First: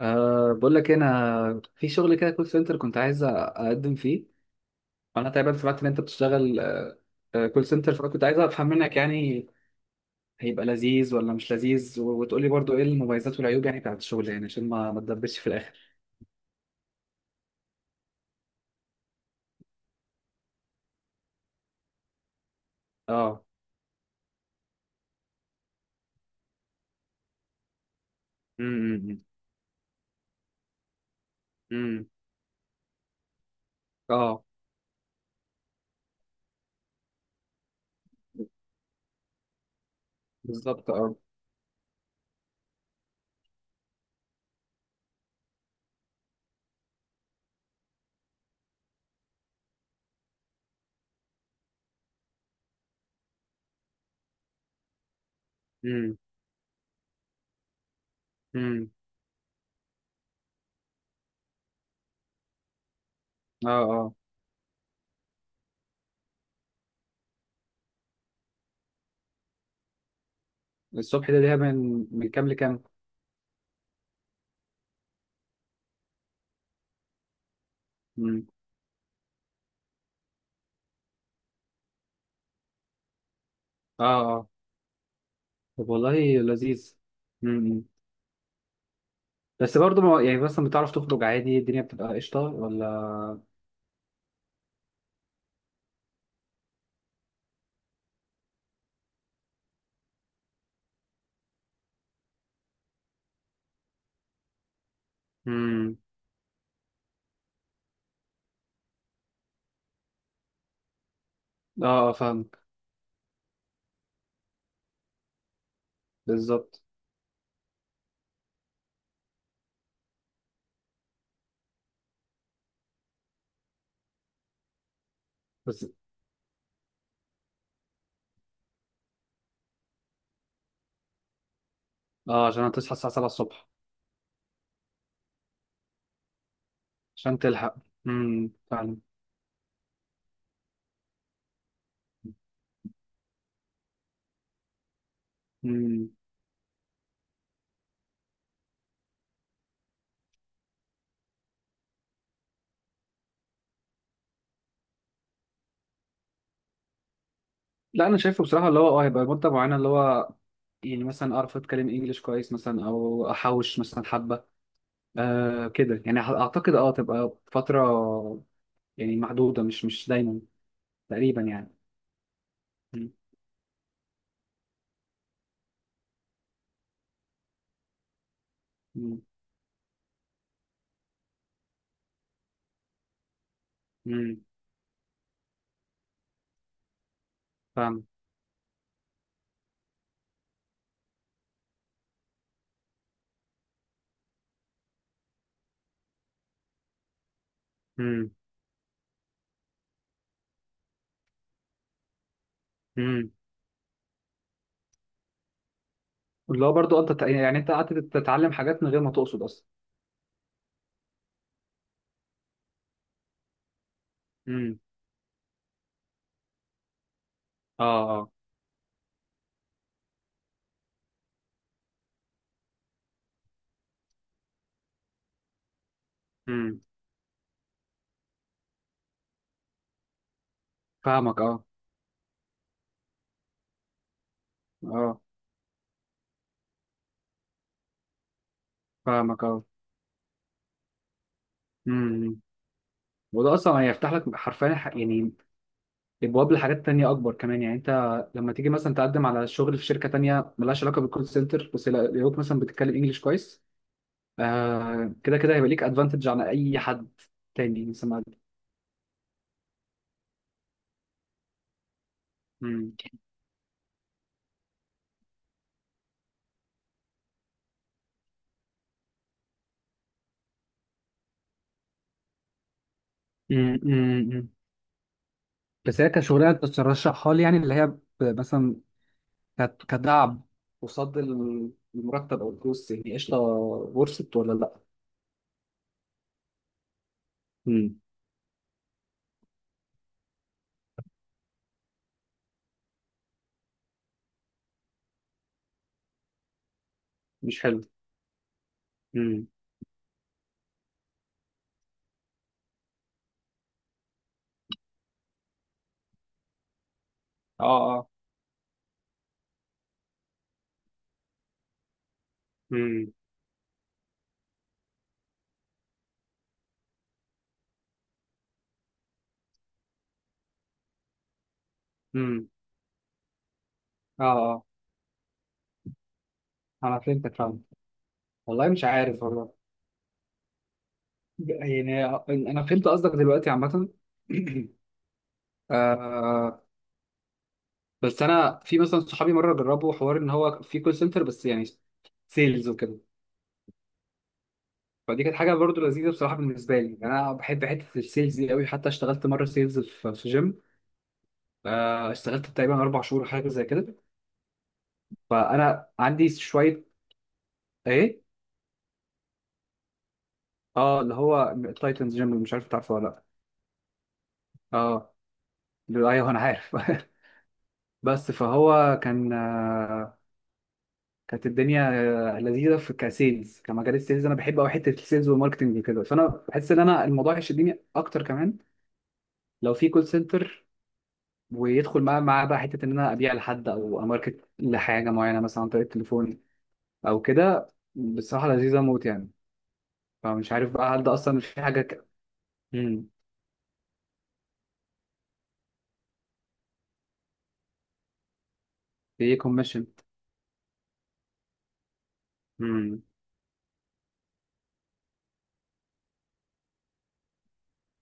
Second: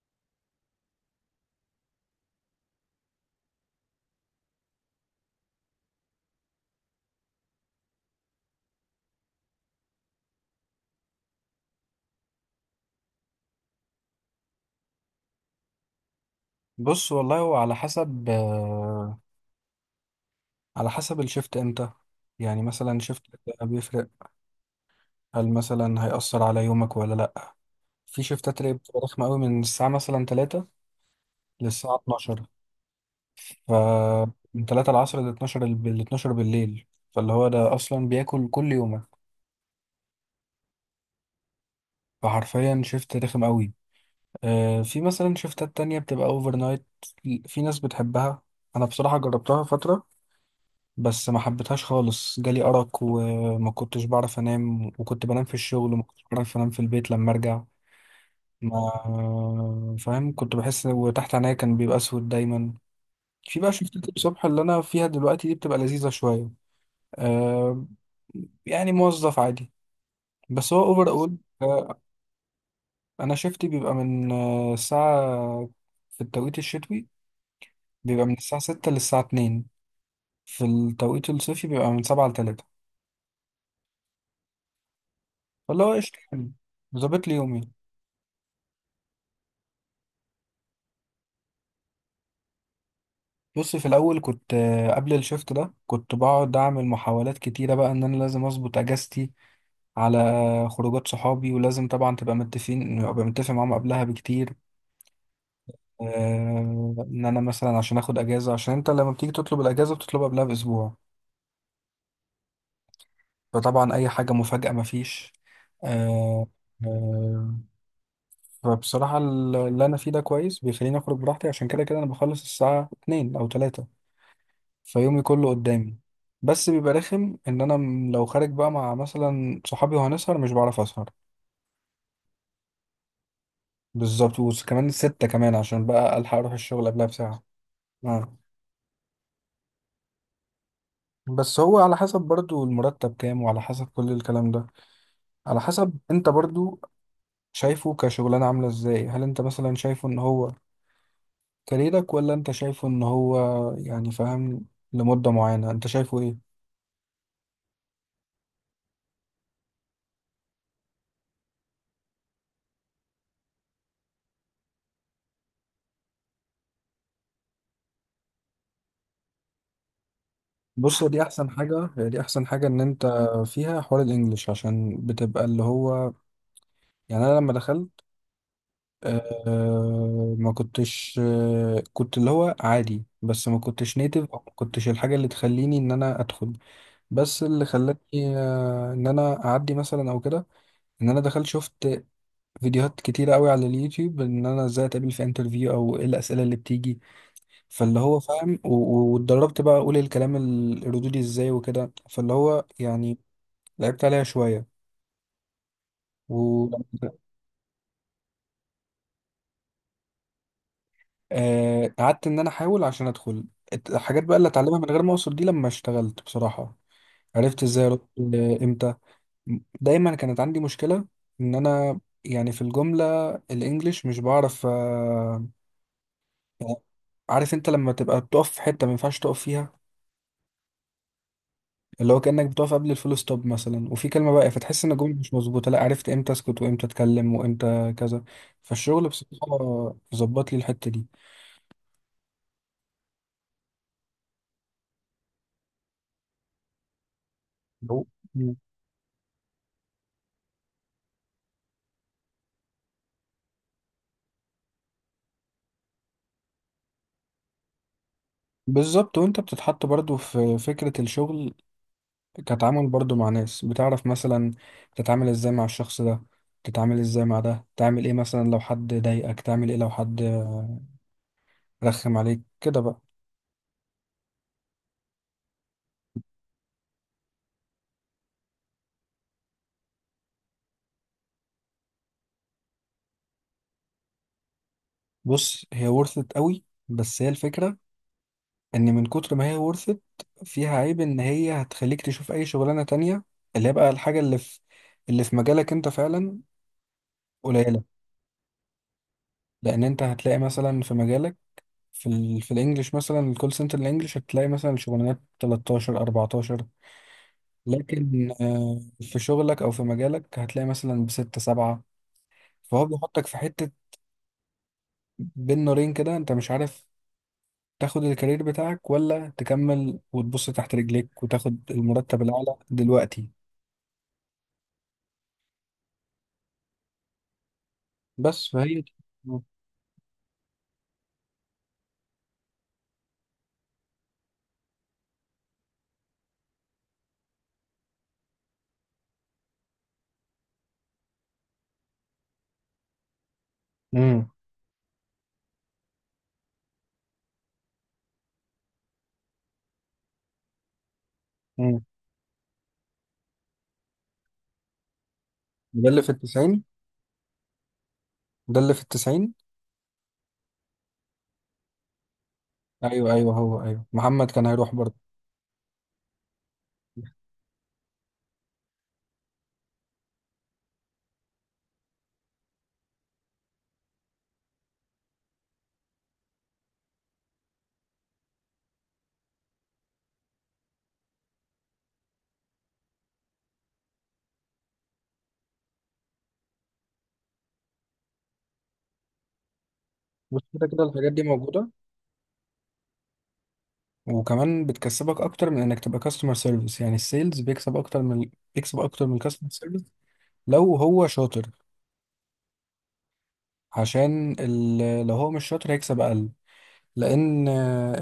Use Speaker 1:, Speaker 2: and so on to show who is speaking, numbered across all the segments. Speaker 1: بقول لك إيه، انا في شغل كده كول سنتر كنت عايز اقدم فيه. وانا تقريبا سمعت ان انت بتشتغل كول سنتر، فانا كنت عايز افهم منك يعني هيبقى لذيذ ولا مش لذيذ، و- وتقول لي برضو ايه المميزات والعيوب يعني بتاعت الشغل، يعني عشان ما تدبسش في الاخر.
Speaker 2: بص، والله هو على حسب الشفت امتى. يعني مثلا شفت،
Speaker 1: اه.
Speaker 2: بيفرق. هل مثلا هيأثر على يومك ولا لأ؟ في شفتات اللي بتبقى
Speaker 1: امم.
Speaker 2: رخمة قوي من الساعة مثلا 3 للساعة
Speaker 1: امم.
Speaker 2: 12. ف
Speaker 1: اه.
Speaker 2: من 3 العصر ل 12 بالليل. فاللي هو ده أصلا بياكل كل يومك.
Speaker 1: بالظبط اه.
Speaker 2: فحرفيا شفت رخم قوي. في مثلا شفتات تانية بتبقى اوفر نايت. في ناس بتحبها. أنا بصراحة جربتها فترة، بس ما حبيتهاش خالص. جالي أرق وما كنتش بعرف أنام، وكنت بنام في الشغل، وما
Speaker 1: امم.
Speaker 2: كنتش بعرف أنام في البيت لما أرجع.
Speaker 1: امم.
Speaker 2: ما فاهم، كنت بحس وتحت عينيا كان بيبقى أسود دايما. في
Speaker 1: اه
Speaker 2: بقى شفتات
Speaker 1: اه.
Speaker 2: الصبح اللي أنا فيها دلوقتي دي، بتبقى لذيذة شوية. آه يعني موظف عادي. بس هو أوفر
Speaker 1: الصبح
Speaker 2: أول.
Speaker 1: ده ليها
Speaker 2: آه
Speaker 1: من كام لكام؟
Speaker 2: أنا شفتي بيبقى من الساعة، في التوقيت الشتوي بيبقى من
Speaker 1: امم.
Speaker 2: الساعة 6 للساعة 2. في التوقيت الصيفي بيبقى من 7 لتلاتة.
Speaker 1: اه اه.
Speaker 2: فاللي
Speaker 1: طب
Speaker 2: هو
Speaker 1: والله
Speaker 2: قشطة يعني.
Speaker 1: لذيذ.
Speaker 2: ظابط لي يومي.
Speaker 1: امم. بس برضو ما يعني مثلا بتعرف تخرج عادي، الدنيا بتبقى قشطه ولا؟
Speaker 2: بص، في الاول كنت قبل الشفت ده كنت بقعد اعمل محاولات كتيره بقى ان انا لازم اظبط اجازتي على خروجات صحابي. ولازم طبعا تبقى متفقين، ابقى متفق معاهم قبلها بكتير.
Speaker 1: امم.
Speaker 2: ان انا مثلا عشان اخد اجازه، عشان انت لما بتيجي تطلب الاجازه بتطلبها قبلها باسبوع.
Speaker 1: اه. آه، فاهم.
Speaker 2: فطبعا اي حاجه مفاجاه مفيش. آه،
Speaker 1: بالظبط.
Speaker 2: آه، فبصراحه اللي انا فيه ده كويس، بيخليني اخرج براحتي عشان كده كده انا بخلص الساعه 2 او 3. فيومي كله
Speaker 1: بس
Speaker 2: قدامي. بس بيبقى رخم ان انا لو خارج بقى مع مثلا صحابي وهنسهر مش بعرف اسهر.
Speaker 1: اه عشان هتصحى الساعة 7 الصبح
Speaker 2: بالظبط، وكمان ستة كمان عشان بقى الحق اروح الشغل قبلها
Speaker 1: عشان
Speaker 2: بساعة
Speaker 1: تلحق.
Speaker 2: آه.
Speaker 1: فعلا.
Speaker 2: بس هو على حسب برضو المرتب كام، وعلى حسب كل الكلام ده، على حسب
Speaker 1: امم.
Speaker 2: انت برضو شايفه كشغلانة عاملة ازاي. هل انت مثلا شايفه ان هو كاريرك، ولا انت شايفه ان هو يعني فاهم، لمدة معينة، انت شايفه ايه؟
Speaker 1: لا انا شايفه بصراحة اللي هو هيبقى مدة معينة، اللي هو يعني مثلا اعرف اتكلم انجليش كويس مثلا، او احوش مثلا حبة. كده يعني، اعتقد تبقى فترة يعني محدودة، مش دايما
Speaker 2: بص، دي
Speaker 1: تقريبا
Speaker 2: احسن
Speaker 1: يعني.
Speaker 2: حاجة، دي احسن حاجة ان انت فيها حوار الانجليش، عشان بتبقى اللي هو يعني. انا لما دخلت
Speaker 1: امم.
Speaker 2: ما كنتش كنت اللي هو عادي، بس ما كنتش نيتف،
Speaker 1: امم
Speaker 2: او ما كنتش الحاجه اللي تخليني ان انا ادخل. بس اللي خلاني
Speaker 1: فاهم.
Speaker 2: ان انا اعدي مثلا او كده. ان انا دخلت شفت فيديوهات كتيره قوي على اليوتيوب، ان انا ازاي اتقابل في انترفيو او ايه الاسئله اللي بتيجي. فاللي هو
Speaker 1: امم.
Speaker 2: فاهم، واتدربت بقى اقول الكلام الردودي ازاي وكده. فاللي هو يعني
Speaker 1: امم.
Speaker 2: لعبت عليها شويه.
Speaker 1: اللي هو برضه انت يعني انت قعدت تتعلم حاجات من غير ما تقصد اصلا.
Speaker 2: قعدت ان انا احاول عشان ادخل الحاجات بقى اللي اتعلمها
Speaker 1: امم.
Speaker 2: من غير ما اوصل دي. لما اشتغلت بصراحة، عرفت
Speaker 1: اه
Speaker 2: ازاي ارد
Speaker 1: اه.
Speaker 2: امتى. دايما كانت عندي مشكلة ان انا يعني في الجملة الانجليش مش بعرف يعني،
Speaker 1: امم
Speaker 2: عارف انت لما تبقى بتقف في حتة ما ينفعش تقف فيها،
Speaker 1: فاهمك اه.
Speaker 2: اللي هو كأنك بتقف قبل الفول ستوب مثلا وفي كلمة بقى، فتحس ان الجملة
Speaker 1: اه
Speaker 2: مش مظبوطة. لا، عرفت امتى اسكت وامتى اتكلم وامتى كذا. فالشغل
Speaker 1: فاهمك اه.
Speaker 2: بصراحة ظبط لي الحتة
Speaker 1: امم. امم. وده اصلا هيفتح لك حرفيا يعني ابواب لحاجات تانية اكبر كمان، يعني انت
Speaker 2: دي.
Speaker 1: لما تيجي مثلا تقدم على شغل في شركه تانية ملهاش علاقه بالكول سنتر، بس يلاقوك مثلا بتتكلم انجليش كويس، كده كده هيبقى ليك ادفانتج عن اي حد تاني مثلا مقدم.
Speaker 2: بالظبط، وانت بتتحط برضو في فكرة الشغل، كتعامل
Speaker 1: امم.
Speaker 2: برضو مع ناس، بتعرف مثلا تتعامل ازاي مع الشخص ده، تتعامل ازاي مع ده، تعمل ايه مثلا لو حد ضايقك، تعمل ايه لو حد رخم عليك كده بقى.
Speaker 1: امم. امم. بس هي كشغلانه ترشحها لي يعني، اللي هي مثلا كدعم قصاد المرتب او الفلوس، يعني قشطه ورثت ولا لا؟
Speaker 2: بص، هي ورثت قوي، بس هي الفكرة
Speaker 1: امم.
Speaker 2: ان من كتر ما هي ورثت فيها عيب ان هي هتخليك تشوف اي شغلانة تانية، اللي هي بقى الحاجة اللي في مجالك انت فعلا،
Speaker 1: مش
Speaker 2: قليلة.
Speaker 1: حلو. امم.
Speaker 2: لان انت هتلاقي مثلا في مجالك في الانجليش مثلا الكول سنتر الانجليش هتلاقي مثلا شغلانات 13 14.
Speaker 1: اه اه.
Speaker 2: لكن في شغلك او في مجالك هتلاقي مثلا بستة سبعة. فهو
Speaker 1: امم.
Speaker 2: بيحطك في حتة بين نارين كده، انت مش عارف تاخد الكارير بتاعك ولا تكمل وتبص تحت رجليك وتاخد المرتب
Speaker 1: امم.
Speaker 2: الاعلى دلوقتي.
Speaker 1: اه اه. انا فهمتك، فاهم.
Speaker 2: بس
Speaker 1: والله
Speaker 2: فهي.
Speaker 1: مش عارف والله، يعني انا فهمت قصدك دلوقتي عامه. آه بس انا في مثلا صحابي مره جربوا حوار ان هو في كول سنتر، بس يعني سيلز وكده.
Speaker 2: امم
Speaker 1: فدي كانت حاجه برضو لذيذه بصراحه بالنسبه لي، يعني انا بحب حته السيلز دي قوي، حتى اشتغلت مره سيلز في جيم.
Speaker 2: امم
Speaker 1: اشتغلت تقريبا 4 شهور حاجه زي كده،
Speaker 2: ده
Speaker 1: فانا
Speaker 2: اللي في
Speaker 1: عندي
Speaker 2: التسعين.
Speaker 1: شويه. ايه؟
Speaker 2: ده اللي في التسعين.
Speaker 1: اه اللي هو تايتنز جيم، مش عارف تعرفه ولا
Speaker 2: ايوه،
Speaker 1: لا؟
Speaker 2: ايوه، هو ايوه، محمد كان هيروح برضه.
Speaker 1: اه ايوه انا عارف. بس فهو كان، كانت الدنيا لذيذه في كسيلز، كمجال السيلز انا بحب قوي حته السيلز والماركتنج وكده، فانا بحس ان انا الموضوع يشدني اكتر كمان لو في كول سنتر، ويدخل معاه بقى حته ان انا ابيع لحد او اماركت لحاجه معينه مثلا عن طريق التليفون او كده، بصراحه لذيذه موت يعني.
Speaker 2: بص،
Speaker 1: فمش
Speaker 2: كده
Speaker 1: عارف
Speaker 2: كده
Speaker 1: بقى هل
Speaker 2: الحاجات
Speaker 1: ده
Speaker 2: دي
Speaker 1: اصلا مش في
Speaker 2: موجودة،
Speaker 1: حاجه امم.
Speaker 2: وكمان بتكسبك اكتر من انك تبقى كاستمر سيرفيس. يعني السيلز بيكسب اكتر من
Speaker 1: في
Speaker 2: الكاستمر سيرفيس
Speaker 1: كوميشن.
Speaker 2: لو هو شاطر.
Speaker 1: امم.
Speaker 2: لو هو مش شاطر هيكسب اقل. لان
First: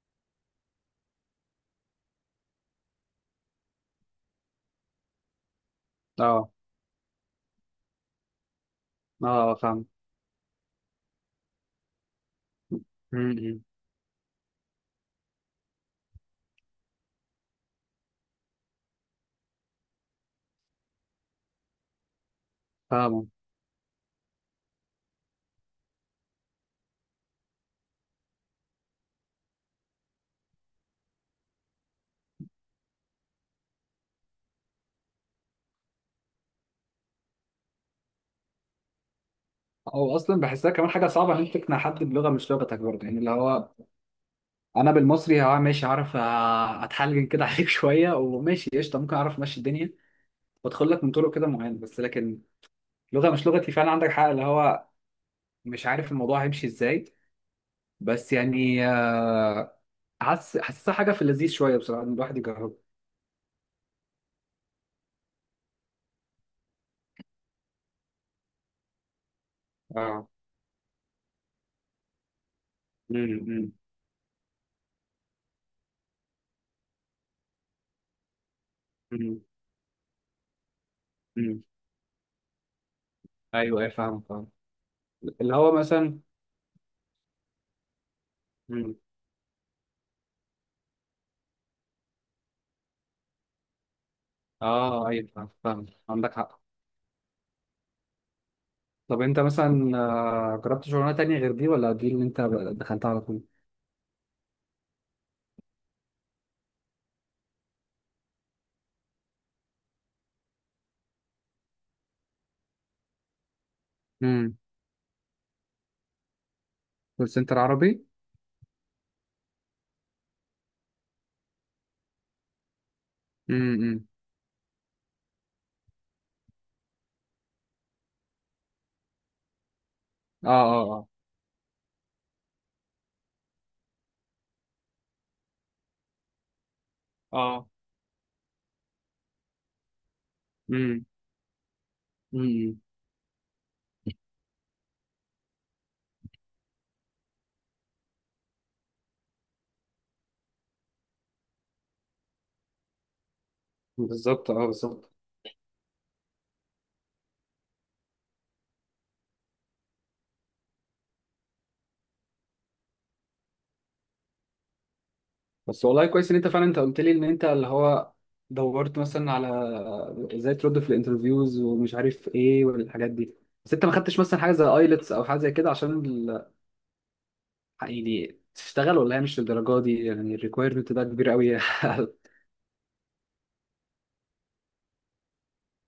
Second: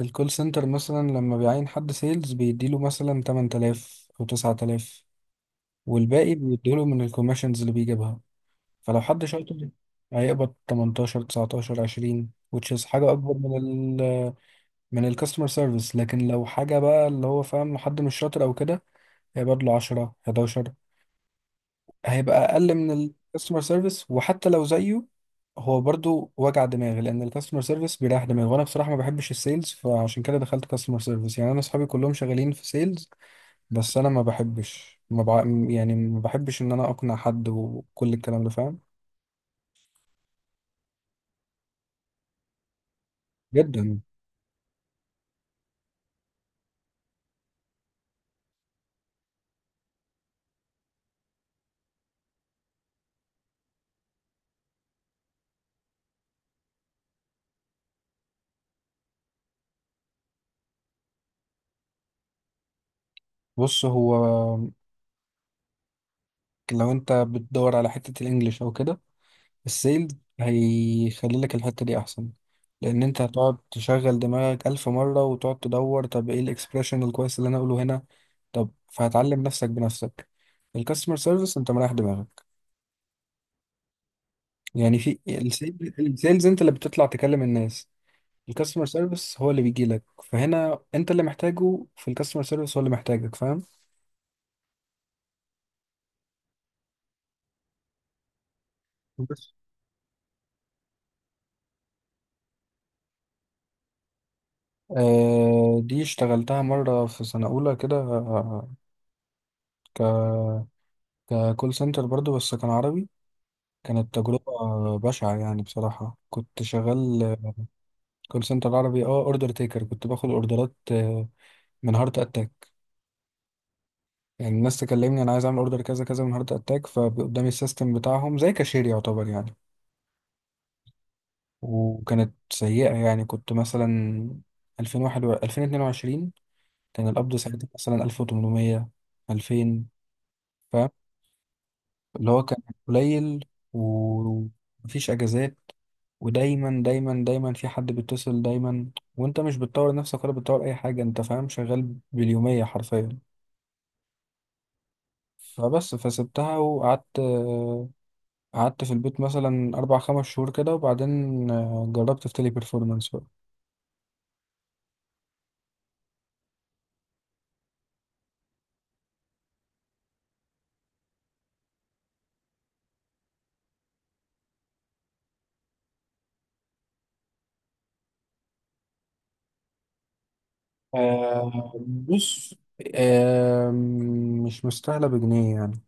Speaker 2: الكول سنتر مثلا لما بيعين حد سيلز بيديله مثلا 8000 او 9000، والباقي
Speaker 1: اه
Speaker 2: بيديله من الكوميشنز اللي بيجيبها. فلو حد
Speaker 1: اه
Speaker 2: شاطر
Speaker 1: فاهم.
Speaker 2: هيقبض 18 19 20، which is حاجة أكبر من
Speaker 1: امم
Speaker 2: ال من الكاستمر سيرفيس. لكن لو حاجة بقى اللي هو فاهم، لو حد مش شاطر أو كده هيبقى له 10 11، هيبقى اقل من
Speaker 1: فاهمه.
Speaker 2: الكاستمر سيرفيس. وحتى لو زيه، هو برضو وجع دماغ، لان الكاستمر سيرفيس بيريح دماغ. وانا بصراحه ما بحبش السيلز، فعشان كده دخلت كاستمر سيرفيس. يعني انا اصحابي كلهم شغالين في سيلز، بس انا ما بحبش ما بع... يعني ما بحبش ان انا اقنع حد وكل الكلام ده، فاهم؟
Speaker 1: او اصلا بحسها كمان حاجه صعبه ان انت تقنع حد بلغه مش لغتك برضه، يعني اللي هو
Speaker 2: جدا.
Speaker 1: انا بالمصري اه ماشي، عارف آه، اتحلجن كده عليك شويه وماشي قشطه، ممكن اعرف امشي الدنيا وادخل لك من طرق كده معينه. بس لكن لغه مش لغتي فعلا، عندك حق اللي هو مش عارف الموضوع هيمشي ازاي. بس يعني حاسسها حاجه في اللذيذ شويه بصراحه ان الواحد يجربها.
Speaker 2: بص، هو لو انت بتدور على حته الانجليش او كده، السيل
Speaker 1: اه.
Speaker 2: هيخلي لك الحتة دي أحسن، لأن أنت
Speaker 1: مم،
Speaker 2: هتقعد
Speaker 1: مم،
Speaker 2: تشغل دماغك ألف مرة وتقعد تدور طب إيه الإكسبريشن الكويس اللي أنا أقوله هنا. طب
Speaker 1: مم،
Speaker 2: فهتعلم نفسك بنفسك. الكاستمر سيرفيس
Speaker 1: مم.
Speaker 2: أنت مريح دماغك.
Speaker 1: ايوه ايوه فاهم فاهم.
Speaker 2: يعني في
Speaker 1: اللي هو مثلا.
Speaker 2: السيلز أنت اللي بتطلع تكلم الناس، الكاستمر
Speaker 1: مم.
Speaker 2: سيرفيس هو اللي بيجي لك. فهنا أنت اللي محتاجه، في الكاستمر سيرفيس هو اللي محتاجك، فاهم؟
Speaker 1: اه ايوه فاهم فاهم، عندك حق. طب انت
Speaker 2: بس
Speaker 1: مثلا جربت شغلانه تانية غير دي، ولا دي اللي انت دخلتها على طول؟
Speaker 2: دي اشتغلتها مرة في سنة أولى كده، آه، ك ككول سنتر برضو بس كان عربي. كانت تجربة
Speaker 1: امم.
Speaker 2: بشعة، يعني بصراحة كنت
Speaker 1: كول
Speaker 2: شغال
Speaker 1: سنتر عربي.
Speaker 2: كول سنتر عربي. اه اوردر تيكر، كنت باخد اوردرات من هارت اتاك.
Speaker 1: امم. امم.
Speaker 2: يعني الناس تكلمني انا عايز اعمل اوردر كذا كذا من هارت اتاك، فقدامي السيستم بتاعهم زي كاشير يعتبر يعني.
Speaker 1: اه اه اه.
Speaker 2: وكانت سيئة يعني. كنت مثلا 2021 2022 كان القبض
Speaker 1: اه.
Speaker 2: ساعتها مثلا 1800 2000، فاهم،
Speaker 1: امم.
Speaker 2: اللي هو
Speaker 1: امم.
Speaker 2: كان
Speaker 1: امم.
Speaker 2: قليل. ومفيش اجازات، ودايما دايما دايما في حد بيتصل دايما. وانت مش بتطور نفسك ولا بتطور اي حاجه، انت فاهم، شغال باليوميه حرفيا.
Speaker 1: بالظبط اه بالظبط.
Speaker 2: فبس، فسبتها وقعدت قعدت في البيت مثلا اربع خمس شهور كده، وبعدين جربت في تيلي بيرفورمانس بقى.
Speaker 1: بس والله كويس ان انت فعلا، انت قلت لي ان انت اللي هو دورت مثلا على ازاي ترد في الانترفيوز ومش عارف ايه والحاجات دي. بس انت ما خدتش مثلا حاجه زي ايلتس او حاجه زي كده عشان يعني تشتغل، ولا هي مش للدرجه دي، يعني الريكويرمنت ده كبير قوي؟
Speaker 2: بص آه، مش مستاهله بجنيه يعني.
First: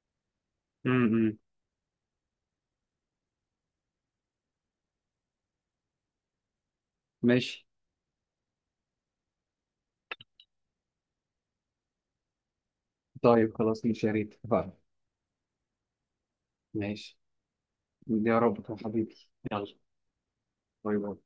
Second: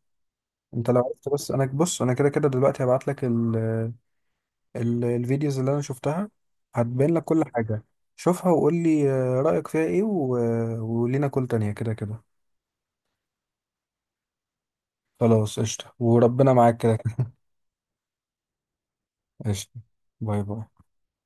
Speaker 2: انت لو عرفت
Speaker 1: امم.
Speaker 2: بس، انا بص انا كده كده دلوقتي هبعت لك الفيديوز اللي انا شفتها، هتبين لك كل
Speaker 1: ماشي.
Speaker 2: حاجة. شوفها وقول لي رأيك فيها ايه و... آه، ولينا كل تانية كده كده.
Speaker 1: طيب خلاص ماشي يا ريت اتفقنا.
Speaker 2: خلاص، قشطة، وربنا معاك كده
Speaker 1: ماشي.
Speaker 2: كده.
Speaker 1: يا رب يا حبيبي. يلا.
Speaker 2: قشطة. باي باي.
Speaker 1: باي باي.